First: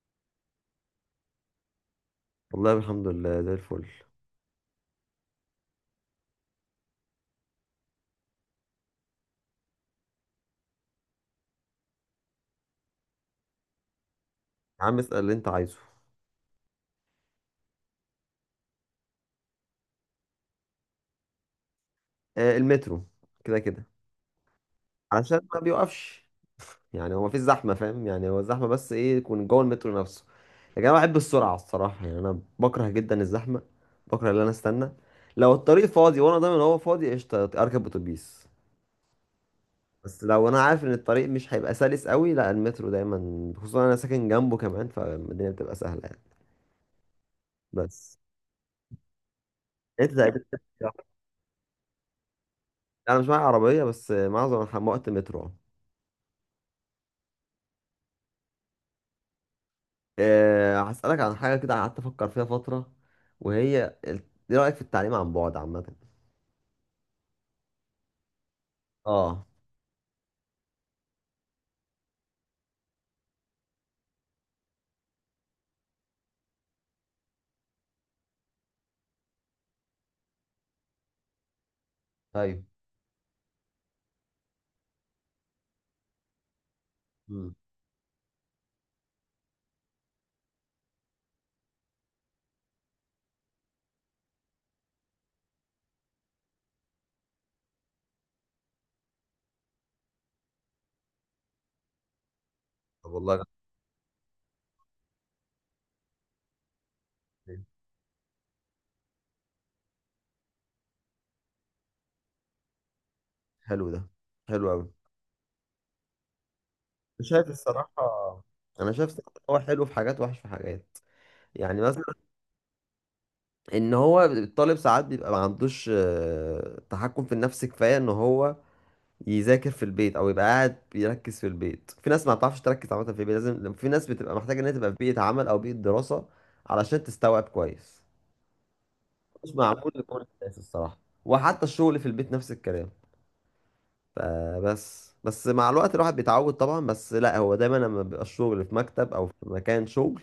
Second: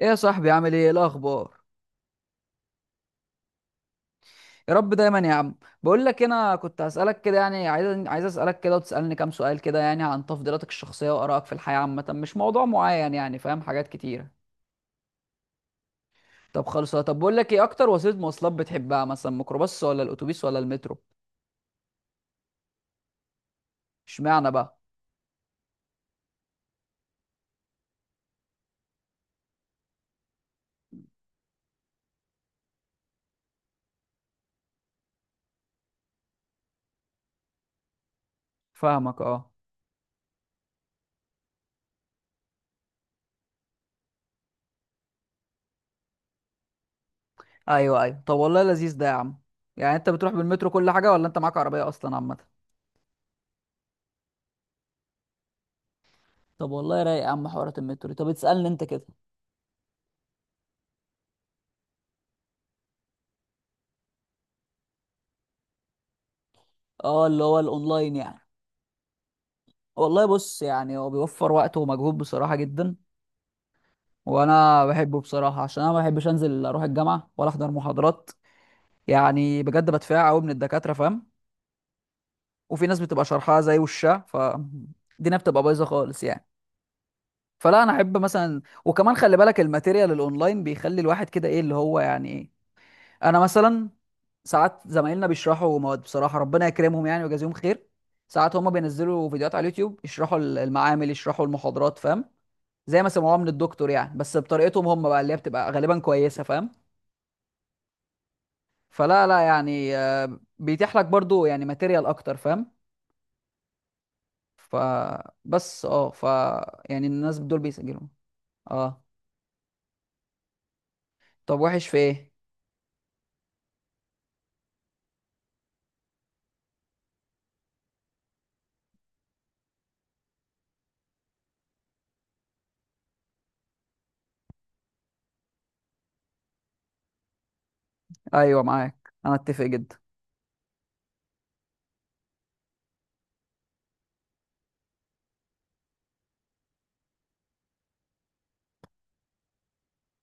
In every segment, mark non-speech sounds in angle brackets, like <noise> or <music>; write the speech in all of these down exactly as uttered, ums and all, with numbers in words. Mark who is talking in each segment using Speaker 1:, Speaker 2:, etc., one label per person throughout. Speaker 1: ايه يا صاحبي عامل ايه؟ إيه الاخبار؟
Speaker 2: والله الحمد لله زي الفل.
Speaker 1: يا رب دايما يا عم. بقول لك إيه، انا كنت هسالك كده يعني عايز عايز اسالك كده وتسالني كام سؤال كده يعني عن تفضيلاتك الشخصيه وارائك في الحياه عامه، مش موضوع معين يعني، فاهم، حاجات كتيره.
Speaker 2: يا عم اسأل اللي انت عايزه.
Speaker 1: طب خلص، طب بقول لك ايه اكتر وسيله مواصلات بتحبها؟ مثلا ميكروباص ولا الاتوبيس ولا المترو؟
Speaker 2: آه، المترو، كده كده.
Speaker 1: اشمعنى بقى؟
Speaker 2: علشان ما بيوقفش، يعني هو مفيش زحمة، فاهم؟ يعني هو الزحمة بس ايه يكون جوه المترو نفسه. لكن انا بحب السرعة الصراحة، يعني انا بكره جدا الزحمة. بكره ان انا استنى. لو الطريق فاضي وانا ضامن ان هو فاضي قشطة، اركب اتوبيس.
Speaker 1: فاهمك، اه.
Speaker 2: بس لو انا عارف ان الطريق مش هيبقى سلس قوي، لا، المترو دايما، خصوصا انا ساكن جنبه كمان، فالدنيا بتبقى سهلة يعني.
Speaker 1: ايوه
Speaker 2: بس
Speaker 1: ايوه، طب والله لذيذ ده يا عم. يعني انت
Speaker 2: انت <laughs>
Speaker 1: بتروح
Speaker 2: تقريبا.
Speaker 1: بالمترو كل حاجه ولا انت معاك عربيه اصلا عامه؟
Speaker 2: انا مش معايا عربية، بس معظم الح- وقت مترو.
Speaker 1: طب والله رايق يا عم حوارات المترو. طب تسالني انت كده.
Speaker 2: أه، هسألك عن حاجة كده قعدت أفكر فيها فترة، وهي ال- إيه رأيك في التعليم عن بعد عامة؟
Speaker 1: اه، اللي هو الاونلاين يعني؟
Speaker 2: اه.
Speaker 1: والله بص، يعني هو بيوفر وقت ومجهود بصراحة جدا. وانا بحبه بصراحة عشان انا ما بحبش انزل اروح الجامعة ولا احضر محاضرات. يعني بجد بدفع قوي من الدكاترة، فاهم.
Speaker 2: ايوه.
Speaker 1: وفي ناس بتبقى شرحها زي وشها فالدنيا بتبقى بايظة خالص يعني.
Speaker 2: مم.
Speaker 1: فلا، انا احب مثلا، وكمان خلي بالك الماتيريال الاونلاين بيخلي الواحد كده، ايه اللي هو يعني ايه. انا مثلا ساعات زمايلنا بيشرحوا مواد بصراحة، ربنا يكرمهم يعني ويجازيهم خير. ساعات هما بينزلوا فيديوهات على اليوتيوب، يشرحوا المعامل يشرحوا المحاضرات، فاهم. زي ما
Speaker 2: طب
Speaker 1: سمعوها
Speaker 2: والله
Speaker 1: من الدكتور يعني، بس بطريقتهم هم بقى اللي هي بتبقى غالبا كويسه، فاهم.
Speaker 2: جميل.
Speaker 1: فلا لا يعني آه، بيتيح لك برضو يعني ماتيريال اكتر، فاهم.
Speaker 2: حلو ده، حلو أوي.
Speaker 1: فبس اه ف يعني
Speaker 2: أنا
Speaker 1: الناس
Speaker 2: شايف
Speaker 1: دول
Speaker 2: الصراحة،
Speaker 1: بيسجلوا.
Speaker 2: أنا
Speaker 1: اه،
Speaker 2: شايف الصراحة إن هو حلو في حاجات وحش في حاجات.
Speaker 1: طب
Speaker 2: يعني
Speaker 1: وحش في
Speaker 2: مثلا،
Speaker 1: ايه؟
Speaker 2: إن هو الطالب ساعات بيبقى ما عندوش آه، تحكم في النفس كفاية إن هو يذاكر في البيت أو يبقى قاعد بيركز في البيت. في ناس ما بتعرفش تركز عامة في البيت، لازم في ناس بتبقى محتاجة إن هي تبقى في بيئة عمل أو بيئة دراسة علشان تستوعب كويس.
Speaker 1: ايوه معاك، انا
Speaker 2: مش
Speaker 1: اتفق
Speaker 2: معقول
Speaker 1: جدا.
Speaker 2: لكل الناس الصراحة. وحتى الشغل في البيت نفس الكلام. فبس بس مع الوقت الواحد بيتعود طبعا، بس لا، هو دايما لما بيبقى الشغل في مكتب او في مكان شغل.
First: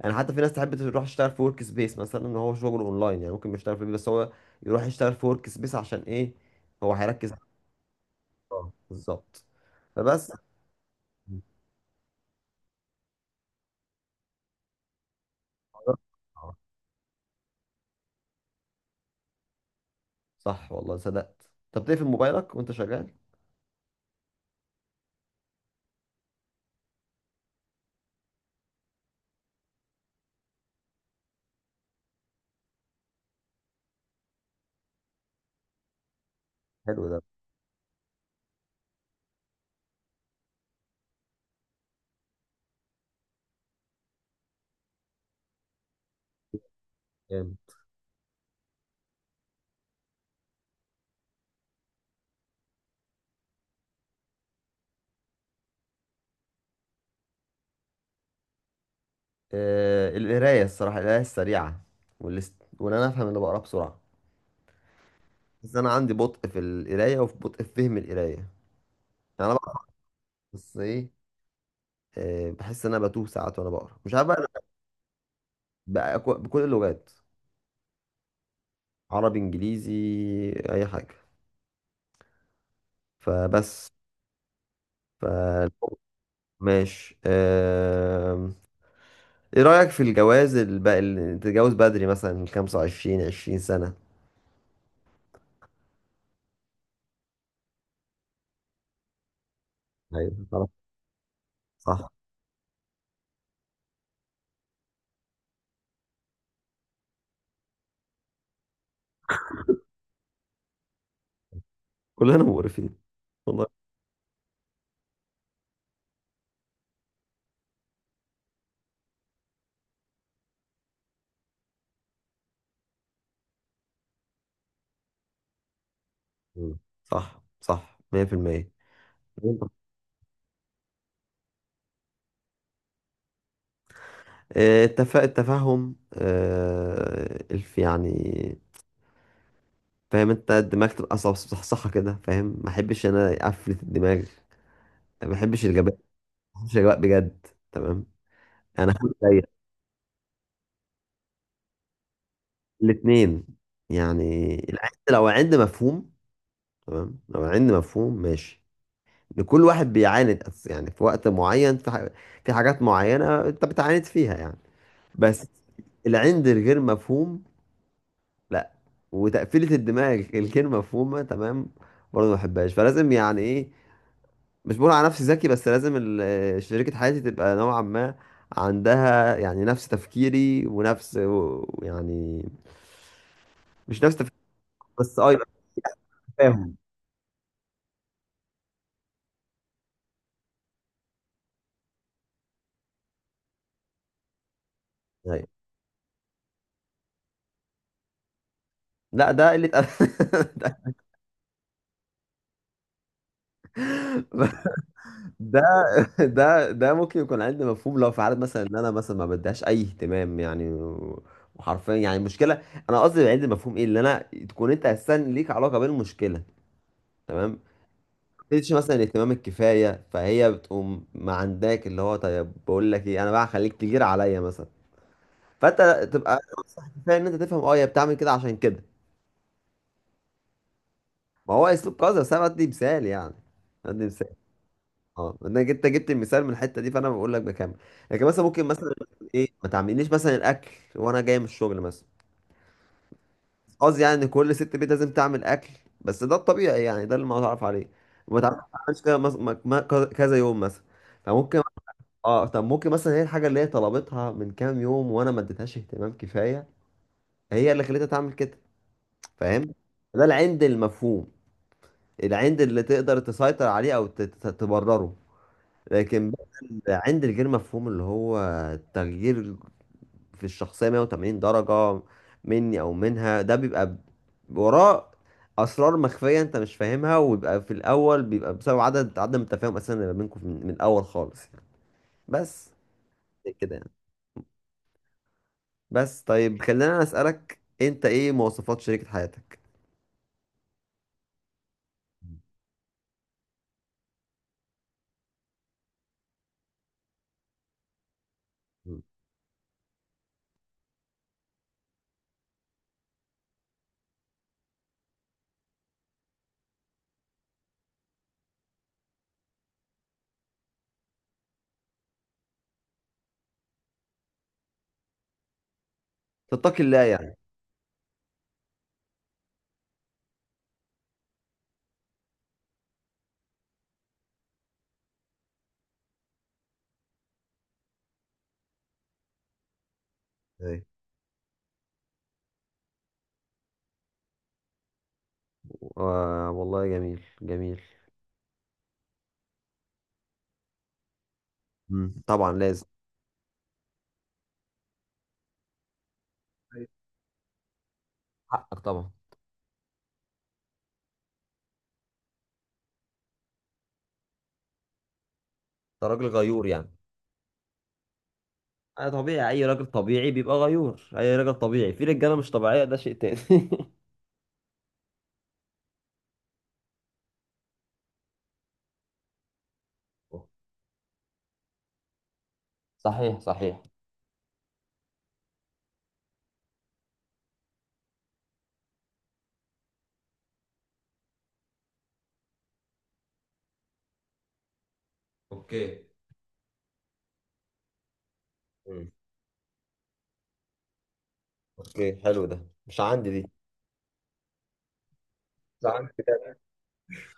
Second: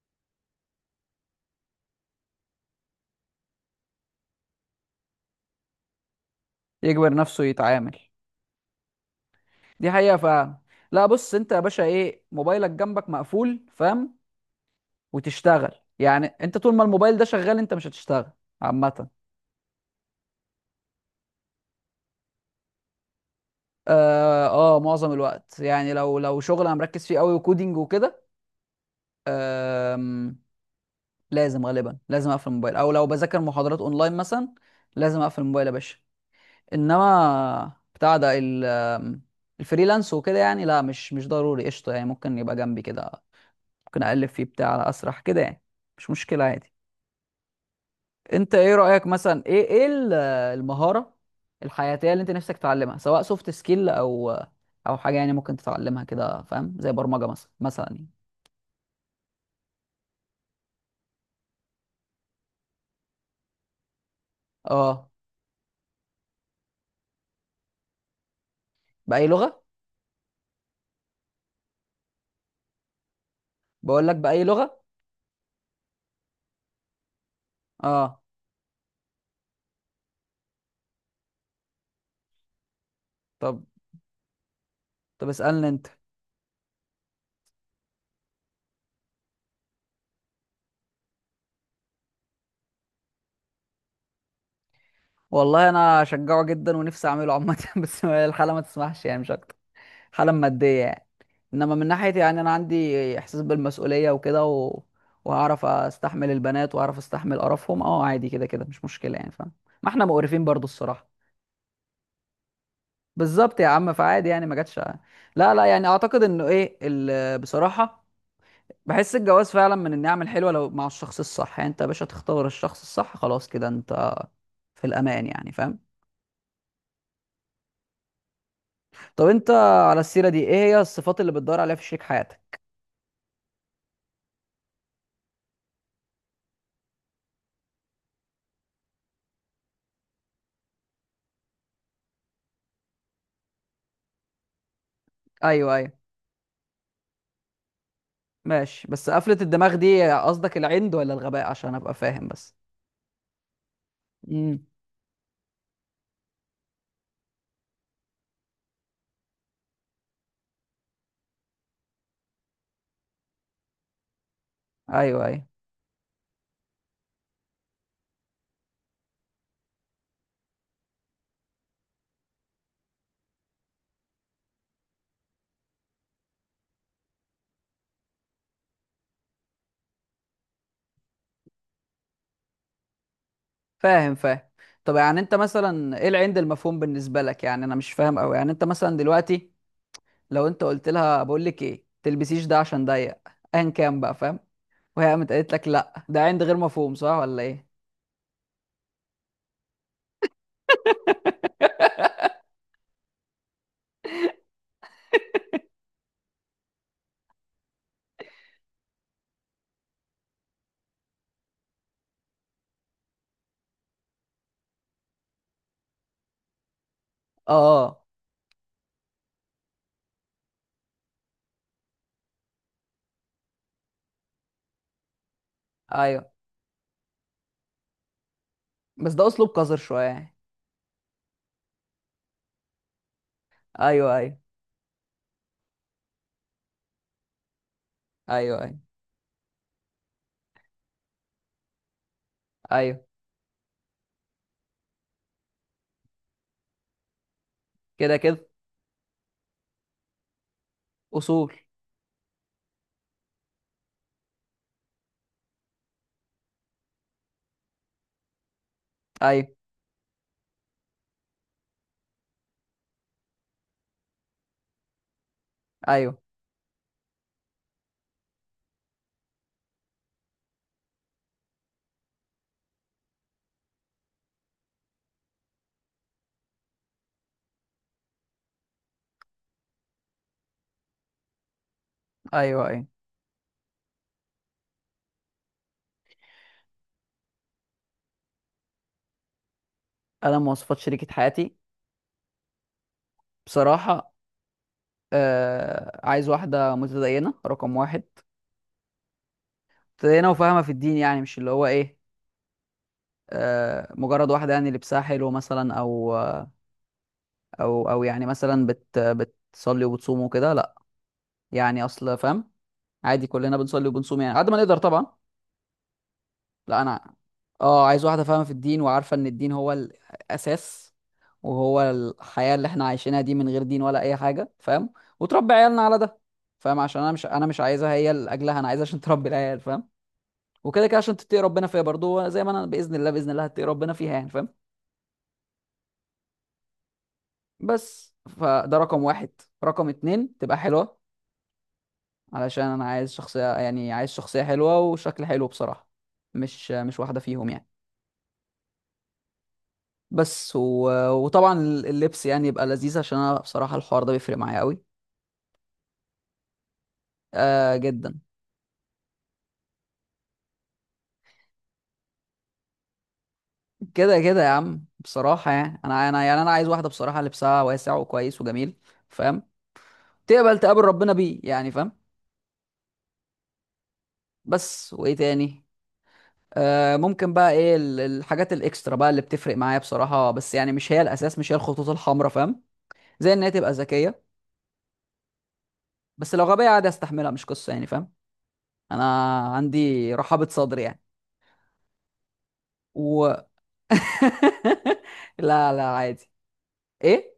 Speaker 2: يعني حتى في ناس تحب تروح تشتغل في ورك سبيس مثلا، ان هو شغل اونلاين يعني ممكن يشتغل في البيت، بس هو يروح يشتغل في ورك سبيس عشان ايه؟ هو
Speaker 1: يجبر
Speaker 2: هيركز على
Speaker 1: نفسه يتعامل.
Speaker 2: الشغل. بالظبط.
Speaker 1: دي حقيقه
Speaker 2: فبس.
Speaker 1: فعلا. لا بص، انت يا باشا ايه موبايلك جنبك مقفول، فاهم. وتشتغل، يعني انت طول ما الموبايل ده شغال انت مش هتشتغل عامه.
Speaker 2: صح والله صدقت، طب تقفل موبايلك وانت شغال.
Speaker 1: اه. آه، معظم الوقت يعني، لو لو شغل انا مركز فيه قوي وكودينج وكده. آم، لازم غالبا لازم اقفل الموبايل، او لو بذاكر محاضرات اونلاين مثلا لازم اقفل الموبايل يا باشا.
Speaker 2: حلو ده،
Speaker 1: انما بتاع ده ال- آم، الفريلانس وكده يعني لا، مش مش ضروري، قشطه يعني، ممكن يبقى جنبي كده، ممكن اقلب فيه بتاع على اسرح كده يعني. مش مشكله عادي.
Speaker 2: جامد.
Speaker 1: انت ايه رأيك مثلا، ايه ايه ال- المهارة الحياتية اللي انت نفسك تتعلمها، سواء سوفت سكيل او او حاجة يعني ممكن تتعلمها كده، فاهم، زي برمجة مثلا مثلا يعني.
Speaker 2: آه، القراية الصراحة، القراية السريعة والست، وان انا افهم اللي بقراه بسرعة.
Speaker 1: اه.
Speaker 2: بس انا عندي بطء في القرايه وفي بطء في فهم القرايه يعني.
Speaker 1: بأي
Speaker 2: انا
Speaker 1: لغة؟
Speaker 2: بقرا، بس ايه، آه، بحس ان انا بتوه ساعات وانا بقرا،
Speaker 1: بقول
Speaker 2: مش
Speaker 1: لك،
Speaker 2: عارف بقى.
Speaker 1: بأي
Speaker 2: أنا
Speaker 1: لغة؟
Speaker 2: بقى كو- بكل اللغات،
Speaker 1: اه.
Speaker 2: عربي انجليزي، اي حاجه.
Speaker 1: طب
Speaker 2: فبس.
Speaker 1: طب اسألني انت.
Speaker 2: ف ماشي، آم، ايه رايك في الجواز الب... اللي تتجوز بدري مثلا من خمس وعشرين عشرين سنه؟
Speaker 1: والله انا اشجعه جدا ونفسي اعمله عامة <laughs> بس الحالة ما تسمحش يعني، مش اكتر. حالة
Speaker 2: ايوه طبعاً.
Speaker 1: مادية يعني. انما من
Speaker 2: صح،
Speaker 1: ناحيتي يعني انا عندي احساس بالمسؤوليه وكده و... وهعرف استحمل البنات واعرف استحمل قرفهم، اه عادي، كده كده مش مشكله يعني، فاهم. ما احنا مقرفين برضو الصراحه.
Speaker 2: كلنا مقرفين
Speaker 1: بالظبط
Speaker 2: والله.
Speaker 1: يا عم، فعادي يعني، ما جاتش. لا لا يعني، اعتقد انه ايه ال... بصراحه بحس الجواز فعلا من النعم الحلوه لو مع الشخص الصح، يعني انت يا باشا تختار الشخص الصح، خلاص كده انت في الامان يعني، فاهم.
Speaker 2: مم. صح صح مية في المية.
Speaker 1: طب انت، على السيره دي، ايه هي الصفات اللي بتدور عليها في شريك حياتك؟
Speaker 2: آه، التف... التفهم، آه، الف يعني، فاهم انت، الدماغ تبقى صح- صحصحة كده، فاهم؟ ما احبش انا افلت الدماغ. ما احبش
Speaker 1: ايوه ايوه،
Speaker 2: الجبان، ما احبش الجباء بجد. تمام.
Speaker 1: ماشي،
Speaker 2: انا
Speaker 1: بس
Speaker 2: حابب
Speaker 1: قفلة
Speaker 2: زيك
Speaker 1: الدماغ دي قصدك العند ولا الغباء عشان ابقى فاهم بس؟
Speaker 2: الاثنين. يعني
Speaker 1: امم.
Speaker 2: العند لو عند مفهوم، تمام. لو عند مفهوم ماشي. ان كل واحد بيعاند أس- يعني في وقت معين في ح- في حاجات معينة انت بتعاند فيها يعني.
Speaker 1: ايوه ايوه،
Speaker 2: بس العند الغير مفهوم لا، وتقفيلة الدماغ الغير مفهومة تمام، برضه ما بحبهاش. فلازم يعني ايه، مش بقول على نفسي ذكي، بس لازم ال- آه، شريكة حياتي تبقى نوعا ما عندها يعني نفس تفكيري، ونفس و- يعني، مش
Speaker 1: فاهم
Speaker 2: نفس تفكيري،
Speaker 1: فاهم. طب يعني
Speaker 2: بس اه،
Speaker 1: انت
Speaker 2: يبقى
Speaker 1: مثلا، ايه العند
Speaker 2: تفاهم
Speaker 1: المفهوم بالنسبة لك؟ يعني انا مش فاهم قوي يعني، انت مثلا دلوقتي لو انت قلت لها بقول لك ايه، تلبسيش ده عشان ضيق، ايا كان بقى، فاهم، وهي قامت
Speaker 2: يعني.
Speaker 1: قالت لك لا، ده عند غير مفهوم، صح ولا ايه؟
Speaker 2: لا، ده قلة أد- <laughs> ده ده ده ممكن يكون عندي مفهوم لو في حالة مثلا ان انا مثلا ما بديهاش اي اهتمام يعني و- وحرفيا يعني المشكله، انا قصدي عندي مفهوم، ايه اللي انا، تكون انت اساسا ليك علاقه بالمشكله، تمام.
Speaker 1: اه.
Speaker 2: تديش مثلا الاهتمام الكفايه، فهي بتقوم ما عندك اللي هو طيب بقول لك ايه انا بقى هخليك تجير عليا مثلا. فانت
Speaker 1: ايوه،
Speaker 2: تبقى كفايه ان انت تفهم اه هي بتعمل كده عشان كده.
Speaker 1: بس ده اسلوب قذر شوية يعني.
Speaker 2: ما هو اسلوب قذر، بس انا بدي مثال يعني، بدي
Speaker 1: ايوه
Speaker 2: مثال.
Speaker 1: ايوه.
Speaker 2: اه، انك انت جبت المثال من الحته دي فانا بقول لك بكمل. لكن مثلا
Speaker 1: ايوه
Speaker 2: ممكن
Speaker 1: ايوه.
Speaker 2: مثلا ايه ما تعمليش مثلا الاكل وانا جاي من الشغل مثلا.
Speaker 1: ايوه
Speaker 2: قصدي يعني ان كل ست بيت لازم تعمل اكل، بس ده الطبيعي يعني، ده اللي ما اعرف عليه.
Speaker 1: كده
Speaker 2: وما
Speaker 1: كده.
Speaker 2: تعرفش تعملش كده، مس- ما- ما- كذا يوم مثلا.
Speaker 1: اصول.
Speaker 2: فممكن اه، طب ممكن مثلا هي الحاجه اللي هي طلبتها من كام يوم وانا ما اديتهاش اهتمام كفايه، هي اللي خلتها تعمل كده،
Speaker 1: ايوه
Speaker 2: فاهم؟ ده العند المفهوم، العند اللي تقدر تسيطر عليه او ت- ت- تبرره.
Speaker 1: ايوه.
Speaker 2: لكن بقى العند الغير مفهوم اللي هو تغيير في الشخصيه مائة وثمانين درجه مني او منها، ده بيبقى ب- وراه اسرار مخفيه انت مش فاهمها، ويبقى في الاول بيبقى بسبب عدد عدم التفاهم اساسا اللي ما بينكم من من الاول خالص يعني.
Speaker 1: ايوه
Speaker 2: بس
Speaker 1: ايوه.
Speaker 2: كده يعني. بس طيب، خلينا اسالك، انت ايه مواصفات شريكة حياتك؟
Speaker 1: انا مواصفات شريكة حياتي بصراحة، آه عايز واحدة متدينة، رقم واحد.
Speaker 2: مم.
Speaker 1: متدينة وفاهمة في الدين، يعني مش اللي هو ايه، آه مجرد واحدة يعني لبسها حلو مثلا، او او او يعني مثلا بت بتصلي وبتصوم وكده، لا، يعني اصل فاهم. عادي كلنا بنصلي وبنصوم يعني قد ما نقدر طبعا. لا
Speaker 2: تتقي الله
Speaker 1: انا،
Speaker 2: يعني.
Speaker 1: اه عايز واحدة فاهمة في الدين، وعارفة ان الدين هو الاساس، وهو الحياة اللي احنا عايشينها دي، من غير دين ولا اي حاجة، فاهم، وتربي عيالنا على ده، فاهم، عشان انا مش انا مش عايزها هي لاجلها، انا عايزها عشان تربي العيال، فاهم.
Speaker 2: ايه.
Speaker 1: وكده كده عشان تتقي ربنا فيها برضو زي ما انا باذن الله باذن الله هتقي ربنا فيها يعني، فاهم.
Speaker 2: آه والله جميل جميل.
Speaker 1: بس فده رقم واحد. رقم اتنين تبقى حلوه.
Speaker 2: مم. طبعا
Speaker 1: علشان انا
Speaker 2: لازم.
Speaker 1: عايز شخصيه، يعني عايز شخصيه حلوه وشكل حلو بصراحه، مش مش
Speaker 2: أيوة.
Speaker 1: واحده فيهم يعني.
Speaker 2: حقك طبعا، انت
Speaker 1: بس و... وطبعا اللبس يعني يبقى لذيذ، عشان انا بصراحه الحوار ده بيفرق معايا قوي.
Speaker 2: راجل غيور يعني.
Speaker 1: آه جدا.
Speaker 2: انا طبيعي، اي راجل طبيعي بيبقى غيور، اي راجل طبيعي في رجاله، مش طبيعيه ده شيء تاني. <laughs>
Speaker 1: كده كده يا عم بصراحه يعني، انا انا يعني انا عايز واحده بصراحه لبسها واسع وكويس وجميل، فاهم، تقبل تقابل ربنا بيه يعني، فاهم.
Speaker 2: صحيح صحيح.
Speaker 1: بس وايه تاني؟ آه، ممكن بقى ايه ال- الحاجات الاكسترا بقى اللي بتفرق معايا بصراحه، بس يعني مش هي الاساس، مش هي الخطوط الحمراء، فاهم. زي ان هي تبقى ذكيه،
Speaker 2: اوكي.
Speaker 1: بس لو غبيه عادي استحملها، مش قصه يعني فاهم. انا
Speaker 2: مم.
Speaker 1: عندي رحابه صدر يعني.
Speaker 2: اوكي، حلو ده. مش عندي
Speaker 1: و
Speaker 2: دي،
Speaker 1: <laughs> لا لا
Speaker 2: مش عندي
Speaker 1: عادي.
Speaker 2: بجد،
Speaker 1: ايه.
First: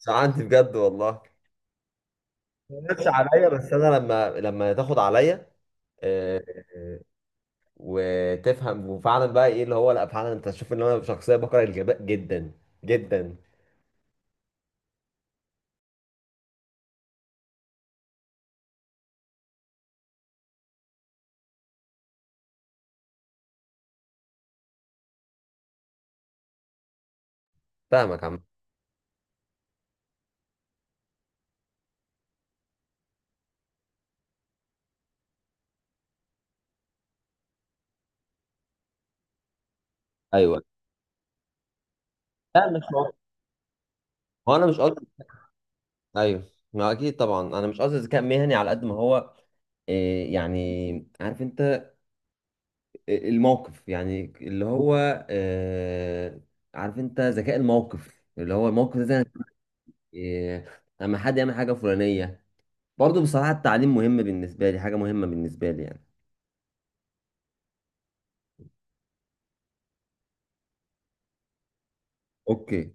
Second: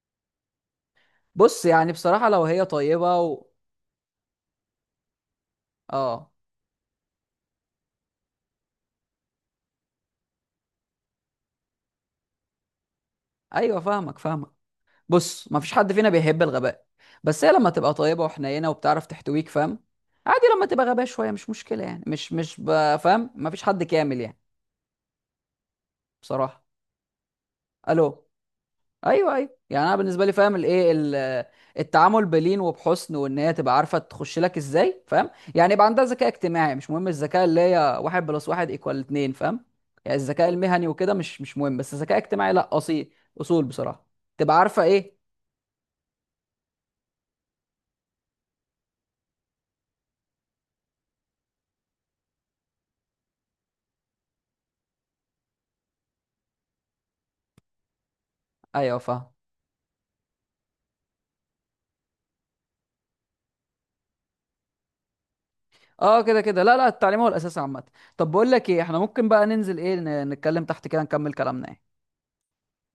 Speaker 2: مش عندي بجد والله.
Speaker 1: بص يعني بصراحه لو هي
Speaker 2: ما جاتش
Speaker 1: طيبه و...
Speaker 2: عليا، بس انا لما لما تاخد عليا
Speaker 1: اه.
Speaker 2: وتفهم وفعلا بقى ايه اللي هو لا، فعلا انت تشوف ان انا شخصيه بكره الغباء جدا جدا.
Speaker 1: ايوه فاهمك فاهمك. بص ما فيش حد فينا بيحب الغباء، بس هي لما تبقى طيبه وحنينه وبتعرف تحتويك فاهم، عادي لما تبقى غبية شوية مش مشكلة يعني، مش مش ب- فاهم، مفيش حد كامل يعني بصراحه.
Speaker 2: فاهمك
Speaker 1: الو.
Speaker 2: عم.
Speaker 1: ايوه ايوه، يعني انا بالنسبه لي، فاهم، الايه ال- التعامل بلين وبحسن، وان هي تبقى عارفه تخش لك ازاي، فاهم. يعني يبقى عندها ذكاء اجتماعي، مش مهم الذكاء اللي هي واحد بلس واحد ايكوال اتنين، فاهم. يعني الذكاء
Speaker 2: ايوه.
Speaker 1: المهني وكده مش مش مهم، بس الذكاء الاجتماعي
Speaker 2: لا
Speaker 1: لا،
Speaker 2: مش
Speaker 1: اصيل.
Speaker 2: هو.
Speaker 1: اصول بصراحه.
Speaker 2: هو
Speaker 1: تبقى
Speaker 2: انا مش
Speaker 1: عارفه
Speaker 2: قصدي.
Speaker 1: ايه.
Speaker 2: ايوه، ما اكيد طبعا انا مش قصدي ذكاء مهني على قد ما هو إيه، يعني عارف انت الموقف، يعني اللي هو آه، عارف انت ذكاء الموقف، اللي هو الموقف
Speaker 1: ايوه
Speaker 2: ده زي-
Speaker 1: فاهم.
Speaker 2: إيه، لما حد يعمل حاجه فلانيه. برضه بصراحه التعليم مهم بالنسبه لي، حاجه مهمه بالنسبه لي يعني.
Speaker 1: اه كده كده، لا لا التعليم هو الاساس عامه. طب بقول لك ايه، احنا ممكن بقى ننزل، ايه، ن- نتكلم تحت كده، نكمل كلامنا يعني.
Speaker 2: اوكي